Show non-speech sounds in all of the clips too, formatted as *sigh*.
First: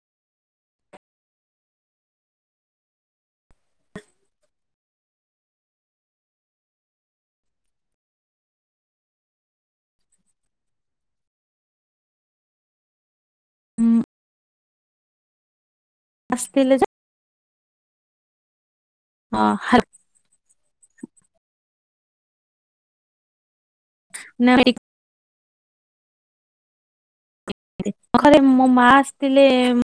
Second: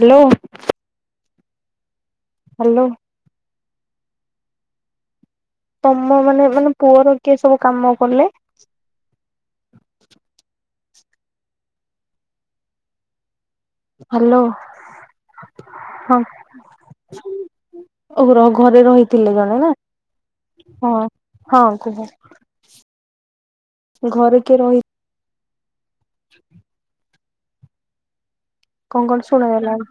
Hello. Hello. ତମ ମାନେ ମାନେ ପୁଅର କିଏ ସବୁ କାମ କଲେ! ଉଁ ହାଲୋ ହଁ ଆସିଥିଲେ ଯେ ଓ ର ଘରେ ରହିଥିଲେ ହଁ ଜଣେ ନାଁ! ହାଲୋ ହଁ ହଁ କୁହ ଘରେ କିଏ ରହି *unintelligible* ଖରେ ମୋ ମା କଣ କଣ ଶୁଣାଗଲା ଆସିଥିଲେମ୍!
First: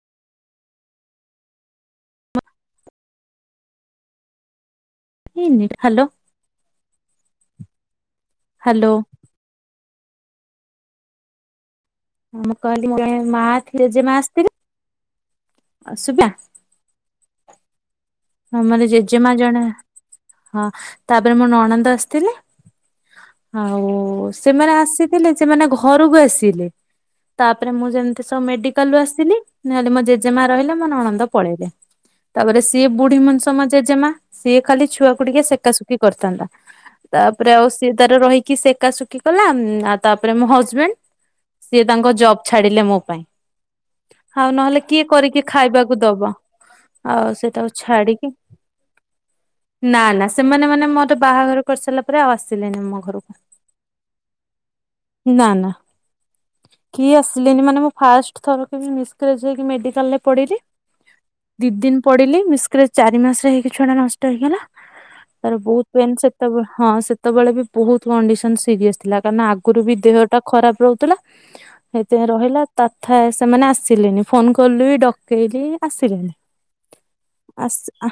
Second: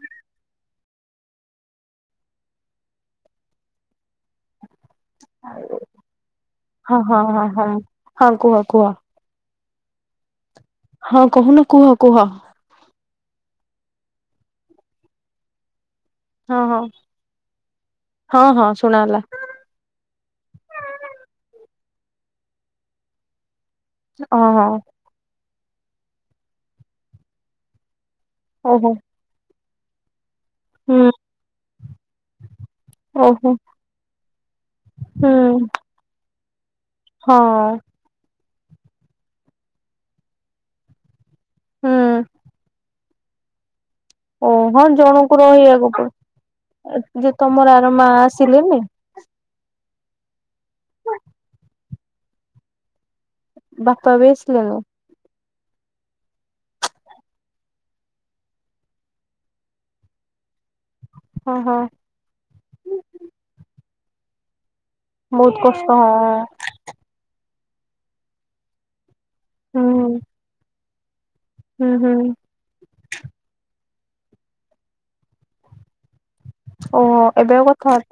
ଖାଇବୁ ହାଲୋ ହଁ ହଁ ହଁ ହଁ ହଁ କୁହ ହାଲୋ। କୁହ ହଁ କହୁନ କୁହ କୁହ। ମୁଁ କହିଲି ମୋର *unintelligible* ମା ଥିଲେ ଯେ ମା ଆସିଥିଲେ। ଆ ଶୁବିଲା। ହଁ ହଁ। ହଁ ମୋର ଜେଜେମା ଜଣେ ହଁ ତାପରେ ମ ନଣନ୍ଦ ଆସିଥିଲେ। ଆଉ ହଁ ହଁ ସେମାନେ ଆସିଥିଲେ ସେମାନେ ଘରକୁ ଆସିଲେ ତାପରେ ମୁଁ ଯେମ ସମ୍ ମେଡିକାଲ ଓହୋ ରୁ ଆସିଥିଲି ନହେଲେ ମୋ ଜେଜେମା ରହିଲେ ମୋ ହୁଁ ନଣନ୍ଦ ପଳେଇଲେ ତାପରେ ସିଏ ବୁଢ଼ୀ ଓହୋ ମଣିଷ ମ ଜେଜେମା ସିଏ ଖାଲି ଛୁଆକୁ ହୁଁ ଟିକେ ସେକାସୁକି କରିଥାନ୍ତା ହଁ ତାପରେ ଆଉ ସିଏ ତାର ରହିକି ସେକାସୁକି କଲା ଆଉ ତାପରେ ମୋ ହଜବେଣ୍ଡ ସିଏ ହୁଁ ତାଙ୍କ ଜବ୍ ଛାଡିଲେ ମୋ ପାଇଁ। ଓ ଆଉ ନହେଲେ ହଁ କିଏ ଜଣଙ୍କୁ କରିକି ରହିବାକୁ ଖାଇବାକୁ ପଡ ଦବ ଯେ ଆଉ ତମର ସେଟାକୁ ଆର ମା ଛାଡିକି। ଆସିଲେନି ନା ନା ସେମାନେ ମାନେ ମୋର ବାହାଘର କରିସାରିଲା ପରେ ଆଉ ଆସିଲେନି ମୋ ଘରକୁ। ବାପା ବି ଆସିଲେନି। ନା ନା। କିଏ ଆସିଲେନି ମାନେ ମୁଁ ଫାଷ୍ଟ ଥରକ ମିସ୍କ୍ରେଜ୍ ହେଇକି ମେଡ଼ିକାଲ ରେ ପଡ଼ିଲି। ହଁ ଦି ହଁ ଦିନ ପଡିଲି ମିସ୍କ୍ରରେ ଚାରି ମାସରେ ହେଇକି ଛୁଆଟା ନଷ୍ଟ ହେଇଗଲା। ତାର ବହୁତ କଷ୍ଟ ହଁ ପେନ୍ ସେତେଵ ହଁ ସେତେବେଳେ ବି ବହୁତ କଣ୍ଡିସନ ସିରିୟସ ଥିଲା କାହିନା ଆଗରୁ ବି ହୁଁ ଦେହ ଟା ଖରାପ ରହୁଥିଲା। ହୁଁ ହେଇଥିରେ ହୁଁ ରହିଲା। ତଥା ସେମାନେ ଆସିଲେନି ଫୋନ କଲୁ ବି ଡକେଇଲି ଆସିଲେନି। ଓ। ଆସ୍ ଆ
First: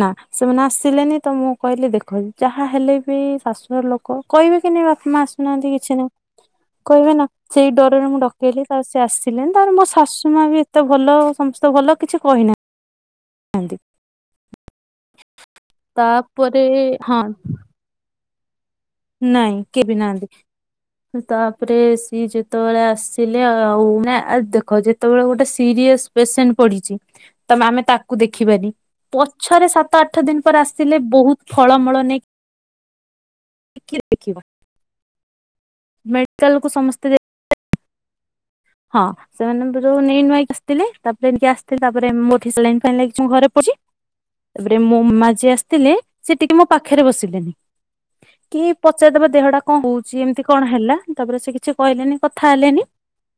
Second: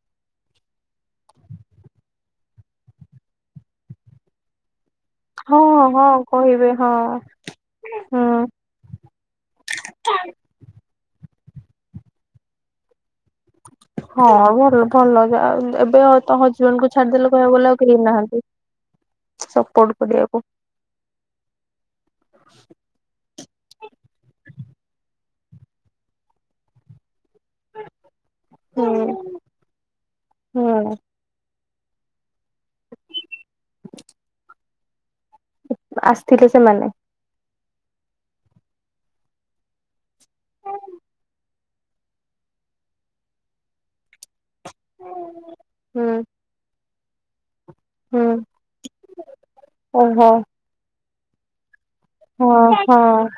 ନା ସେମାନେ ଆସିଲେନି ତ ମୁଁ କହିଲି ଦେଖ ଯାହା ହେଲେ ବି ଶାଶୁଘର ଲୋ କ କହିବେ କି ନା ବାପ ମା ଆସୁ ହଁ ହଁ କହି କହିବେ ନା ସେଇ ଡରରେ ମୁଁ ଡକେଇଲି ତା ସେ ଆସିଲେନି ତାପରେ ମୋ ଶାଶୁ ମା ବି ଏ ତ ଭଲ ସମସ୍ତକୁ ଭଲ କିଛି କହିନା। ହଁ ଭଲ ଭଲ ଯା ଏବେ ତେ ତାପରେ ହଜବେଣ୍ଡ କୁ ହଁ ଛାଡିଦେଲେ କହିବାକୁ ଗଲେ ଆଉ କେହି ନାହାନ୍ତି। ନାଇଁ କେ ସପୋର୍ଟ ବି ନାହାନ୍ତି। କରିବାକୁ ତାପରେ ସିଏ ଯେତେବେଳେ ଆସିଲେ ଆଉ ନା ଦେଖ ଯେତେବେଳେ ଗୋଟେ ସିରିଏସ୍ ପେସେଣ୍ଟ ପଡିଚି ତ ଆମେ ତାକୁ ଦେଖିବାନି ହୁଁ। ପଛରେ ସାତ ଆଠ ଦିନ ପରେ ହୁଁ ଆସିଲେ ବହୁତ ଫଳମୂଳ ନେଇ କିଏ ଦେଖୀବ ଆସିଥିଲେ ମେଡିକାଲକୁୁ ସେମାନେ ସମସ୍ତେ ଯା ହଁ। ସେମାନେ ମତେ ଯୋଉ ନେଇ ନୁଆକି ଆସିଥିଲେ ତାପରେ ଏଠିକି ଆସିଥିଲେ ତାପରେ *unintelligible* ଲାଗିଚି ମୁଁ ଘରେ ପଡଚି ତାପରେ ମୋ ମାମା ଯିଏ ଆସିଥିଲେ ହୁଁ ସେ ଟିକେ ମୋ ପାଖରେ ବସିଲେନି। ହୁଁ କିହି ପଚାରି ଦେବ ଦେହଟା କଣ ହଉଛି ଓହୋ ଏମିତି କଣ ହେଲା ତାପରେ ସେ କିଛି କହିଲେନି। କଥା ହଁ ହେଲେନି ହଁ।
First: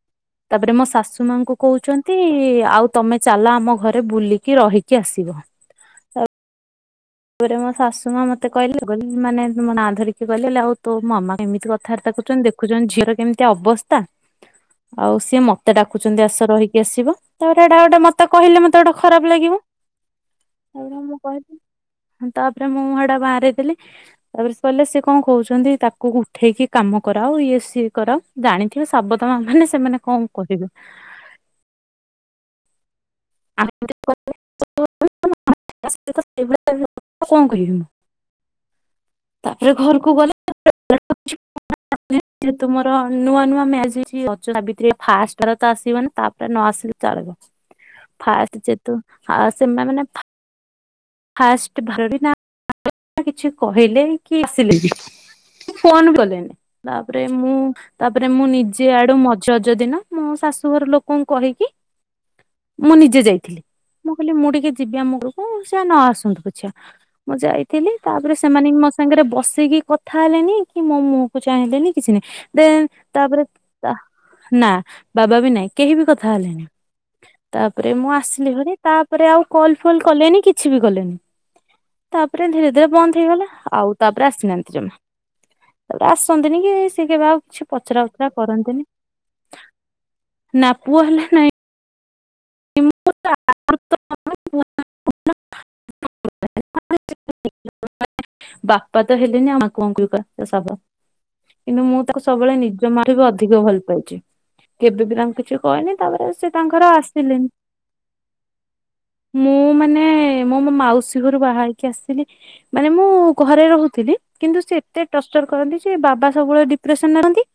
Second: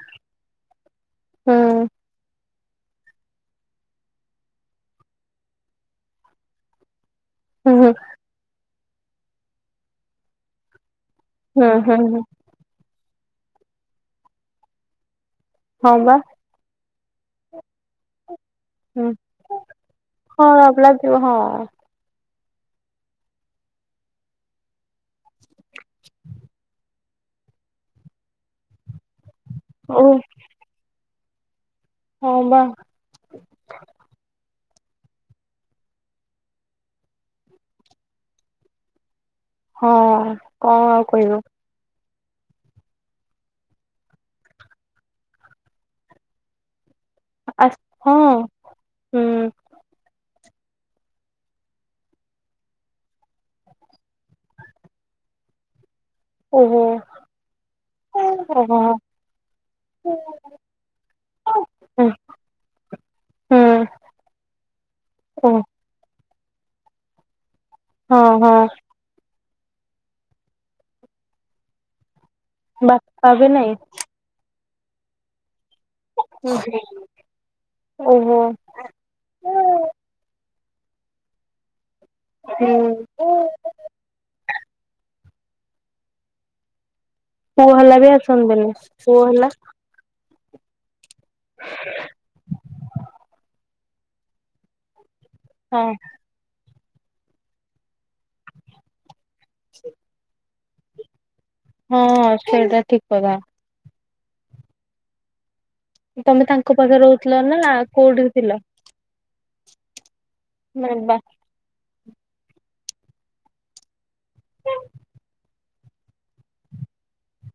ତାପରେ ମୋ ଶାଶୁ ହୁଁ ମାଙ୍କୁ କହୁଛନ୍ ତି ଆଉ ତମେ ଚାଲ ଆମ ଘରେ ବୁଲିକି ରହିକି ଆସିବ। ତାପରେ ମୋ ହୁଁ ଶାଶୁ ମା ମତେ କହିଲେ *unintelligible* ମାନେ ମୋ ନାଁ ଧରିକି କହିଲେ ଆଉ ତୋ ମାମା ଏମିତି ହୁଁ ହୁଁ କଥାବାର୍ତ୍ତା ହୁଁ କରୁଛନ୍ତି ଦେଖୁଛନ୍ତି ଝିଅର କେମିତି ଅବସ୍ଥା ଆଉ ସିଏ ମ ମତେ ହଁ ବା ଡାକୁଛନ୍ତି ଆସ ରହିକି ଆସିବା ତା ପରେ ଏଟା ଗୋଟେ ମତେ କହିଲେ ମତେ ତ ଗୋଟ ହୁଁ। ହଁ ଖରାପ ଲାଗିବ। ଖରାପ ଲାଗିବ ହଁ ତାପରେ ମୁଁ ହେଟା ବାହାରେଇ ଦେଲି ତାପରେ ସେ କହିଲେ ସିଏକଣ କହୁଛନ୍ତି ତାକୁ ଉଠେଇକି କାମ କରାଅ ଇଏ ସିଏ କରାଅ ଜାଣିଥିବେ ସାବତମା ମାନେ ସେମାନେ ଓ କଣ କହିବେ। ହଁ ବା। *inaudible* କଣ କହିବି? ହଁ ଘରକୁ ଗଲେ କଣ ଆଉ କହିବ। ଯେହେତୁ ତୁମର ନୂଆ ନୂଆ ମ୍ୟାରେଜ୍ ହେଇଚି ସଜ ସାବିତ୍ରୀ ଫାଷ୍ଟ ଭାର ତ ଆସିବ ନି ତାପରେ ନ ଆସିଲେ ଚଳିବ ଆ ହଁ ଫାଷ୍ଟ ଯେତୁ ହୁଁ ଆ ସେମା ମାନେ ଫା ଫାଷ୍ଟ *unintelligible* କିଛି କହିଲେ କି ଆସିଲେ ବି ଫୋନ କଲେ ନି ଓହୋ ତାପରେ ମୁଁ ତାପରେ ମୁଁ ଓହୋ ନିଜେ ଆଡୁ ମ ରଜ ଦିନ ମୋ ଶାଶୁଘର ଲୋକଙ୍କୁ କହିକି ହୁଁ ମୁଁ ନିଜେ ଯାଇଥିଲି। ହୁଁ ମୁଁ କହିଲି ମୁଁ ଟିକେ ଯିବି ଆମ ଘରକୁ ଓ ସେ ନ ଆସନ୍ତୁ ପଛେ ମୁଁ ଯାଇ ଥିଲି ହଁ ତାପରେ ହଁ ସେମାନେ ମୋ ସାଙ୍ଗରେ ବସିକି କଥା ହେଲେ ନି କଥା ମୋ ମୁହଁ କୁ ଚାହିଁଲେନି କିଛି ନାହିଁ। ଦେ ତା ବାପା ପରେ ବି ନାଇଁ ତା ନା ବାବା ବି ନାଇଁ। କେହି ବି କଥା ହେଲେନି ତାପରେ ମୁଁ ଓହୋ। ଆସିଲି ହରି ତାପରେ ଆଉ କଲ୍ ଫଲ୍ କଲେନି କିଛି ବି କଲେନି ତାପରେ ଧୀରେ ହୁଁ ଧୀରେ ବନ୍ଦ ହେଇଗଲା ଆଉ ତାପରେ ଆସିନାହାନ୍ତି ଜମା ତାପରେ ଆସନ୍ତିନି କି ସେ କେବେଆଉ ପୁଅ ହେଲା ବି ଫୋନ୍ କଲେନି ପୁଅ ହେଲା ନା ପୁଅ ହେଲା ନାଇଁ। ହ *inaudible* ହଁ। *inaudible* ବାପା ତ ହେଲେନି ଆଉ ମା *inaudible* କିନ୍ତୁ ମୁଁ ତାକୁ ହଁ ସବୁବେଳେ ସେଇଟା ନିଜ ଠିକ ମା ଠୁ ବି କଥା ଅଧିକ ଭଲ ପାଇଛି। କେବେ ବି ତାଙ୍କୁ କିଛି କହିନି ତାପରେ ତମେ ସେ ତାଙ୍କ ତାଙ୍କର ପାଖରେ ରହୁଥିଲ ଆସିଲେନି। ନା ନା କୋଉଠି ଥିଲ? ମୁଁ ମାନେ ମଁ ମୋ ମାନେ ବା ମାଉସୀ ଘରୁ ବାହାହେଇକି ଆସିଥିଲି। ମାନେ ମୁଁ ଘରେ ରହୁଥିଲି, କିନ୍ତୁ ସେ ଏତେ ଟର୍ଚର କରନ୍ତି ସେ ବାବା ସବୁବେଳେ ଡିପ୍ରେସନ୍ ରେ ରହନ୍ତି।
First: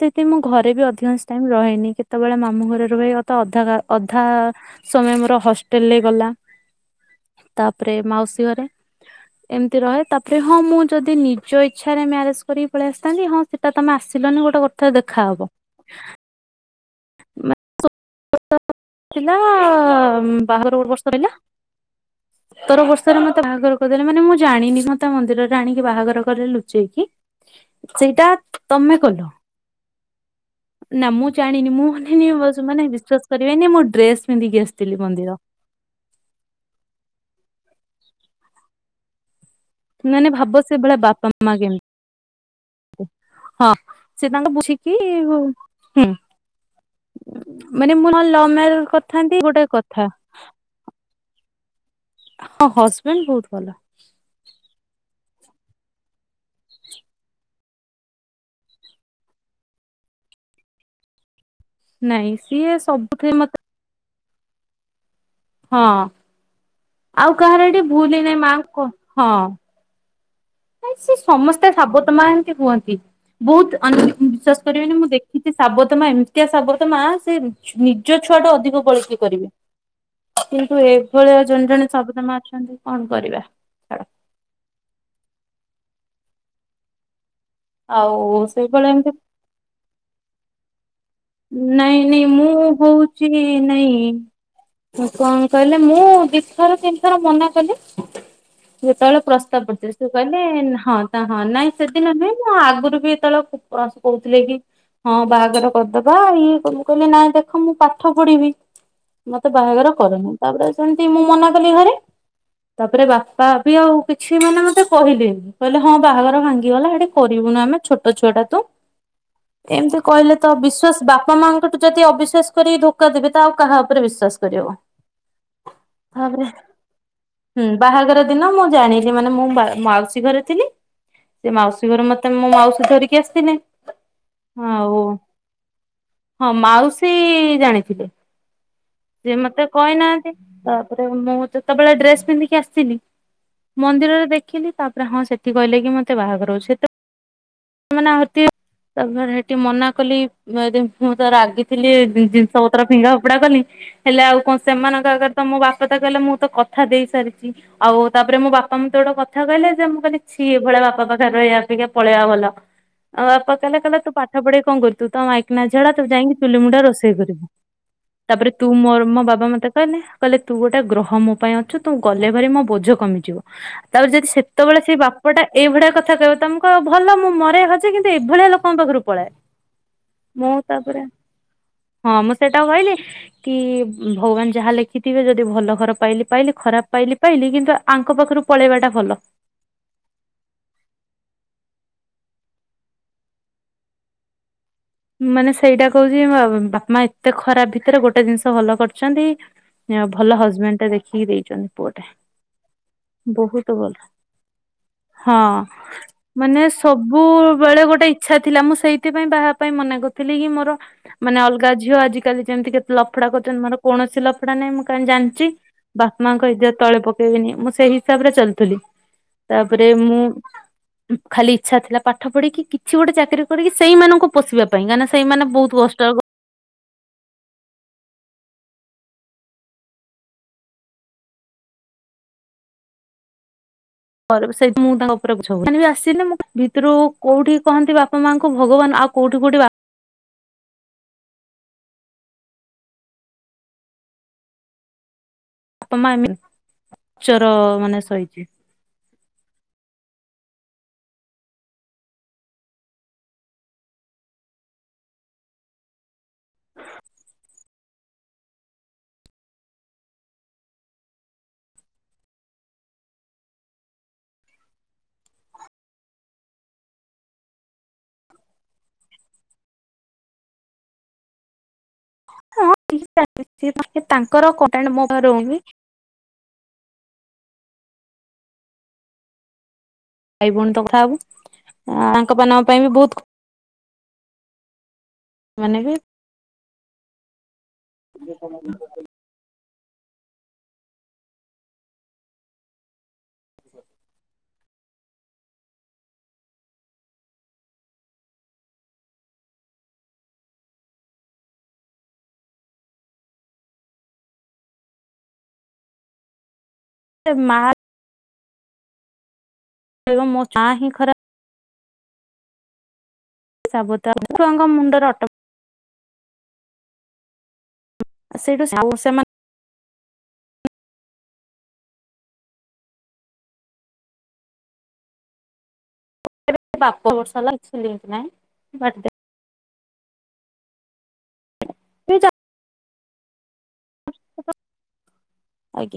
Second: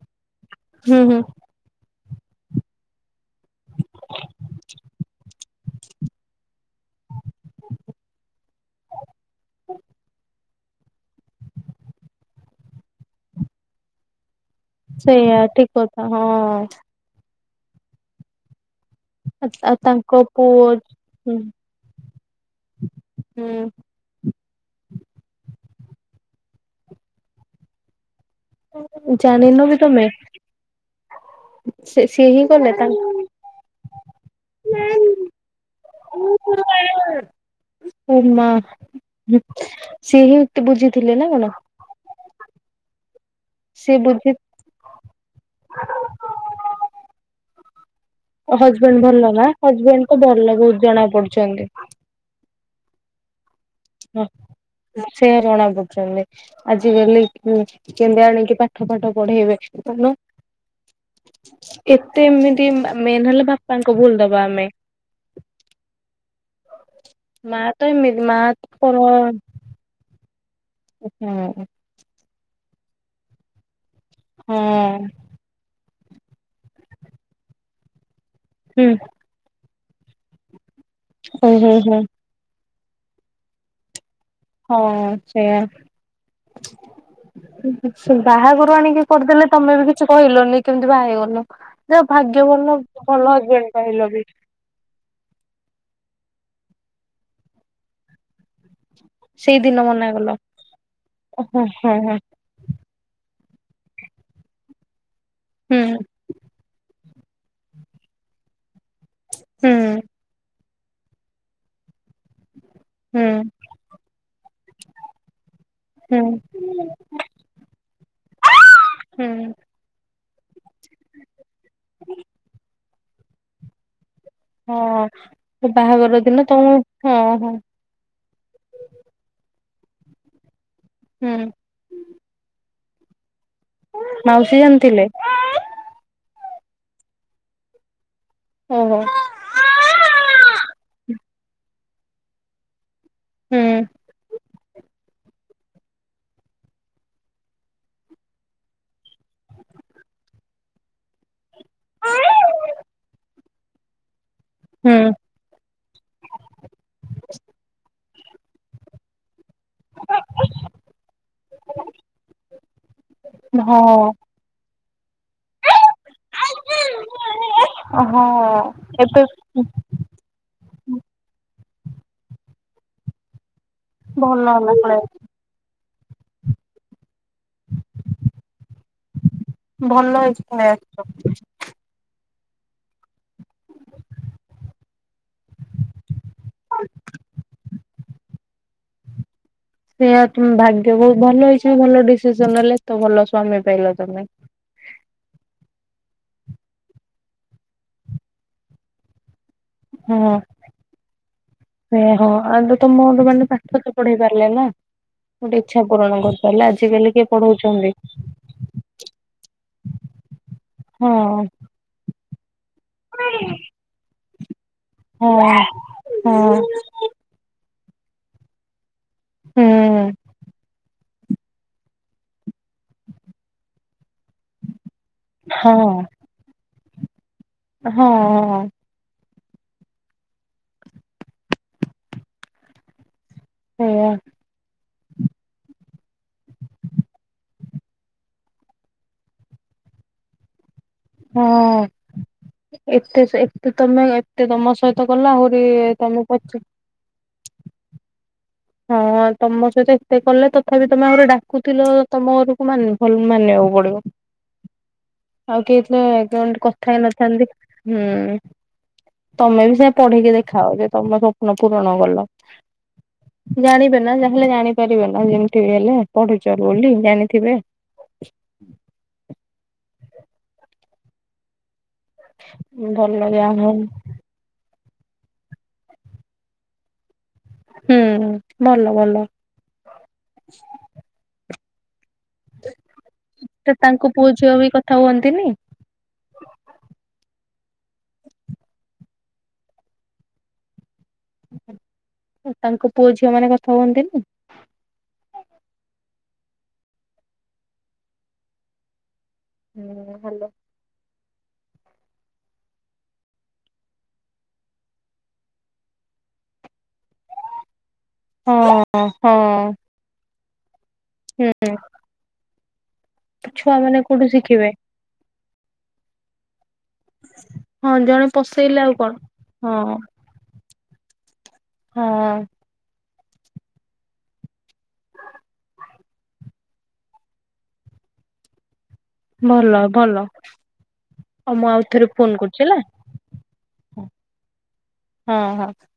ସେତେବି ମୁଁ ଘରେ ବି ହୁଁ ହୁଁ। ଅଧିକଂଶ ଟାଇମ ରହେନି କେତେବେଳେ ମାମୁଁ ଘରେ ରୁହେ ତ ଅଧା ଅଧା ସମୟ ମୋର ହଷ୍ଟେଲେ ଗଲା। ତାପରେ ମାଉସୀ ଘରେ। ଏମିତି ରହେ ତାପରେ ହଁ ମୁଁ ଯଦି ନିଜ ଇଚ୍ଛାରେ ମ୍ୟାରେଜ କରିକି ପଳେଇ ଆସିଥାନ୍ତି ହଁ ସେଟା ତମେ ଆସିଲନି ଗୋଟେ ସେଇଆ ଦେଖାହବ। ଠିକ୍ କଥା ହଁ। *inaudible* ଥିଲା ଆଉ ତାଙ୍କ ପୁଅ ବାହାରେ ଗୋଟ ବର୍ଷ ରଇଲା। ହୁଁ ସତର ବର୍ଷରେ ମତେ ହୁଁ ବାହାଘର କରି ମାନେ ମୁଁ ଜାଣିନି ମତେ ମନ୍ଦିରରେ ଆଣିକି ବାହାଘର କରେଇଲେ ଲୁଚେଇକି ସେଇଟା ତମେ କଲ ଜାଣିନ ବି ତମେ ନା ମୁଁ ଜାଣିନି ମୁଁ ସେ ସିଏ ମନିନି ହିଁ କଲେ ମାନେ ତାଙ୍କ ବିଶ୍ୱାସ କରିବେନି ମୁଁ ଡ୍ରେସ ପିନ୍ଧିକି ଆସିଥିଲି ମନ୍ଦିର। *unintelligible* ଏ ମା। ସିଏ ମାନେ ହିଁ ଭାବ ଏତେ ସେ ଭଳିଆ ବୁଝିଥିଲେ ବାପା ନା କଣ? ମା କେମିତି ହଁ ସେ ତାଙ୍କ ବୁଝି କି ହୁଁ ମାନେ ମୁ ହଜବେଣ୍ଡ ଭଲ ନା ହଜବେଣ୍ଡ ତ ଭଲ ବହୁତ ଜଣା ପଡୁଛନ୍ତି। ହଁ ହଜବେଣ୍ଡ ବହୁତ ଭଲ। ହଁ ସେୟା ଜଣାପଡୁଛନ୍ତି। ଆଜି କାଲି କେନ୍ଦେ ଆଣିକି ପାଠ ପାଠ ପଢେଇବେ କହୁନ? ଏତେ ନାଇଁ ଏମିତି ସିଏ ମେନ ସବୁଥିରେ ହେଲେ ମତେ ବାପାଙ୍କୁ ଭୁଲ ଦବା ଆମେ। ହଁ ଆଉ ମା କାହାର ଏଠି ତ ଭୁଲହି ଏମିତି ମା ନାଇଁ ମାଙ୍କ ପର ହଁ। ସେ ହଁ ସମସ୍ତେ ସାବତ ମା ଏନ୍ତି ହୁଅନ୍ତି। ବହୁତ ହଁ ବିଶ୍ବାସ କରିବେନି ମୁଁ ଦେଖିଛି ସାବତମା ଏମିତିଆ ସାବତମା ସେ ନିଜ ଛୁଆଟା ଅଧିକ ହୁଁ ବଳିକି କରିବେ କିନ୍ତୁ ଏ ଏ ଭଳିଆ ହୁଁ ଜଣେ ଜଣେ ହୁଁ ସାବତ ମା ଅଛନ୍ତି କଣ କରିବା? ଛାଡ। ହଁ ସେୟା। ସେ ଆଉ ବାହାଘର ସେଇଭଳିଆ ଆଣିକି ଏମିତି କରିଦେଲେ ତମେ ବି କିଛି କହିଲନି କେମିତି ବାହା ହେଇଗ ଭଲ ନାଇଁ ଯାହା ହଉ ନାଇଁ ଭାଗ୍ୟ ମୁଁ ଭଲ ହଉଛି ଭଲ ହଜବେଣ୍ଡ ନାଇଁ ପାଇଲ ବି। କଣ କହିଲେ ମୁଁ ଦିଥର ତିନିଥର ମନା କଲି ଯେତେବେଳେ ସେଇ ପ୍ରସ୍ତାବ ଦିନ ପଡିଥିଲା ମନା ସେ କଲ କହିଲେ ହଁ ହଁ ନାଇଁ ହଁ ସେଦିନ ହଁ ନୁହେଁ। ଆଗରୁ ବି ଏତେବେଳେ କହୁଥିଲେ କି ହଁ ବାହାଘର କରିଦବ ଇଏ କହିଲି ନାଇଁ ଦେଖ ମୁଁ ପାଠ ପଢିବି ମତେ ହୁଁ ବାହାଘର କରେନି ତାପରେ ସେମତି ମୁଁ ମନା କଲି ଘରେ ତାପରେ ହୁଁ ବାପା ବି ଆଉ କିଛି ମାନେ ମତେ କହିଲେନି। କହିଲେ ହଁ ହୁଁ ବାହାଘର ହୁଁ ଭାଙ୍ଗିଗଲା ସେଠି କରିବୁନ ଆମେ ଛୋଟ ଛୁଆଟା ତ ହୁଁ ଏମିତି କହିଲେ ତ ବିଶ୍ୱାସ ବାପା ମାଆଙ୍କଠୁ ଯଦି ଅବିଶ୍ୱାସ କରିକି ଧୋକା ଦେବେ ତ ଆଉ କାହା ଉପରେ ବିଶ୍ୱାସ? ହଁ ବାହାଘର ଦିନ ତୁ ହଁ ହଁ। ହୁଁ ବାହାଘର ଦିନ ମୁଁ ଜାଣିଲି ମାନେ ମୁଁ ମାଉସୀ ଘରେ ଥିଲି ହୁଁ ସେ ମାଉସୀ ମତେ ମୋ ମାଉସି ଧରିକି ଆସିଥିଲେ। ମାଉସୀ ଜାଣି ଆଉ ଥିଲେ। ହଁ ମାଉସୀ ଜାଣିଥିଲେ। ହୁଁ ହୁଁ। ଯେ ମତେ କହିନାହାନ୍ତି ତାପରେ ମୁଁ ଯେତେବେଳେ ଡ୍ରେସ ପିନ୍ଧିକି ଆସିଲି। ହୁଁ ମନ୍ଦିରରେ ଦେଖିଲି ତାପରେ ହଁ ସେଠି କହିଲେ କି ମତେ ବାହାଘର ହଉଛି ସେତ ସେମାନେ ତି ତାପରେ ସେଠି ମନା କଲି ମୁଁ ଏଦି ମୁଁ ତ ରାଗିଥିଲି ଜିନିଷ ପତ୍ର ଫିଙ୍ଗା ଫୋପଡା କଲି ହେଲେ ଆଉ କଣ ହୁଁ ସେମାନଙ୍କ ଆଗରେ ତ ମୋ ବାପା ତ କହିଲେ ମୁଁ ତ କଥା ଦେଇ ସାରିଛି। ଆଉ ତାପରେ ମୋ ବାପା ମତେ ଗୋଟେ କଥା କହିଲା ଯେ ମୁଁ କହିଁଲି ଛିି ଏଇଭଳିଆ ବାପା ପାଖରେ ରହିବାଅପେକ୍ଷା ପଳେଇବା ଭଲ। ଆଉ ବାପା କହିଲା କହିଲା ତୁ ହଁ। ପାଠ ପଢିକି କଣ କରିବୁ ତୁ ତ ମାଇକିନା ଝିଅଟା ତୁ ଯାଇକି ଚୁଲି ମୁଣ୍ଡରେ ରୋଷେଇ କରିବୁ ହଁ ତାପରେ ତୁ ମୋର ଏବେ ମୋ ବାବା ମତେ କହିଲା କହିଲେ ତୁ ଗୋଟେ ଗ୍ରହ ମୋ ପାଇଁ ଅଛୁ ତୁ ଗଲେ ଭାରି ମୋ ବୋଝ କମିଯିବ। ତାପରେ ଯଦି ଭଲ ହେଲା ସେତେବେଳେ ସେଇ ପଳେଇ ଆସି ବାପଟା ଏଇଭଳିଆ କଥା କହିବ ତମ କହ ଭଲ ମୁଁ ମ ହଛି କିନ୍ତୁ ଏଭଳିଆ ଲୋକଙ୍କ ପାଖରୁ ପଳାଏ। ଭଲ ହେଇଛି ମୁଁ ପଳେଇ ତାପରେ ଆସିଛୁ। ହଁ ମୁଁ ସେଇଟାକୁ କହିଲି କି ଭଗବାନ ଯାହା ଲେଖିଥିବେ ଯଦି ଭଲ ଘର ପାଇଲି ପାଇଲି ଖରାପ ପାଇଲି ପାଇଲି କିନ୍ତୁ ଆଙ୍କ ପାଖରୁ ପଳେଇବାଟା ଭଲ। ସେଇଆ ତମ ଭାଗ୍ୟ ବହୁତ ଭଲ ଅଛି ଭଲ ଡିସିସନ ନେଲ ତ ଭଲ ସ୍ୱାମୀ ପାଇଲ ତମେ? ମାନେ ସେଇଟା କହୁଛି ବାପା ଏତେ ଖରାପ ଭିତରେ ଗୋଟେ ଜିନିଷ ଭଲ କରିଛନ୍ତି। ହଁ ଭଲ ହଜବେଣ୍ଡ ଟା ଦେଖିକି ଦେଇଛନ୍ତି ପୁଅଟା ସେଇଆ ହଁ ଆଉ ତମର ମାନେ ବହୁତ ପାଠ ତ ଭଲ। ପଢେଇ ପାରିଲେ ନା। ହଁ ଗୋଟେ ଇଚ୍ଛା ପୂରଣ ମାନେ କରିପାରିଲେ ଆଜିକାଲି କିଏ ସବୁବେଳେ ପଢଉଛନ୍ତି ଗୋଟେ ଇଛା ଥିଲା ମୁଁ ସେଇଥିପାଇଁ ବାହା ପାଇଁ ମନା କରିଥିଲ କି ମୋର, ମାନେ ହଁ। ଅଲଗା ଝିଅ ଆଜିିକାଲି ଯେମିତି କେତେ ଲଫଡା କରିଛନ୍ତି, ମୋର କୌଣସି ଲଫଡା ନାଇଁ ମୁଁ କାହିଁ ହଁ ଜାଣିଛି। ହଁ ବାପାମାଙ୍କ ଇଯତ୍ ତଳେ ପ *unintelligible* ମୁଁ ସେଇ ହିସାବରେ ଚାଲଥିଲି। ହୁଁ ତାପରେ ମୁଁ ଖାଲି ଇଚ୍ଛା ଥିଲା ପାଠ ପଢ଼ିକି କିଛି ଗୋଟେ ଚାକିରି କରିକି ସେଇମାନଙ୍କୁ ପୋଷିବାକୁ *unintelligible* ସେମାନେ ବହୁ ହଁ। କଷ୍ଟ ହଁ। *unintelligible* *unintelligible* ଭିତରୁ କୋଉଠି କହନ୍ତି ବାପା ମାଙ୍କୁ ଭଗବାନ, ଆଉ କୋଉଠି କୋଉଠି ବା ହଁ ଏତେ ଏତେ ତମେ ଏତେ ତମ ସହି କଲା ଆହୁରି ତମେ ପଚ ଉଚର ମାନେ ସହିକି। ହଁ ତମ ସହିତ ଏତେ କଲେ ତଥାପି ତମେ ଆଉରି ଡାକୁଥିଲ ତମ ଘରକୁ *unintelligible* ମାନିବାକୁ ପଡିବ। ଆଉ କେହି *unintelligible* କଥା ହେଇ ନଥାନ୍ତି। ହୁଁ ତମେ ବି ସେୟା ପଢିକି ଦେଖାଅ ଯେ ତମ ସ୍ୱପ୍ନ ପୂରଣ କଲ। ଜାଣିବେ ନା ଯାହା ହେଲେ ଜାଣିପାରିବେ ନା ଯେମିତି ବି ହେଲେ ପଢୁଛ ବୋଲି, ଜାଣିଥିବେ। ଭଲ ଯାହା ହଉ *unintelligible* ରହୁନି। ହୁଁ, ଭଲ ଭଲ। ଭାଇ ଭଉଣୀ ତ କଥା ହବୁ *unintelligible* ତାଙ୍କ ମାନଙ୍କ ପାଇଁ ବି ବହୁତ *unintelligible* ତାଙ୍କୁ ପୁଅ ଝିଅ ବି କଥା ହୁଅନ୍ତିନି? ମାନେ ବି *unintelligible* ତାଙ୍କ ପୁଅ ଝିଅ ମାନେ କଥା ହୁଅନ୍ତିନି? ହୁଁ, ହ୍ୟାଲୋ? *unintelligible* ହଁ *unintelligible* ହଁ। *unintelligible* ହିଁ ଖରାପ। ହୁଁ। ଛୁଆ ମାନେ ସାବତା କୋଉଠୁ ଛୁଆଙ୍କ ଶିଖିବେ। ମୁଣ୍ଡରେ ଅଟୋ ହଁ ଜଣେ ସେଇଠୁ ପସେଇଲେ ଆଉ କଣ? ସେମାନେ ହଁ, ହଁ। *unintelligible* ଭଲ ଭଲ। ଆଉ ମୁଁ ଆଉଥରେ ଫୋନ କରୁଛି ହେଲା। ହଁ ହଁ। ଆଜ୍ଞା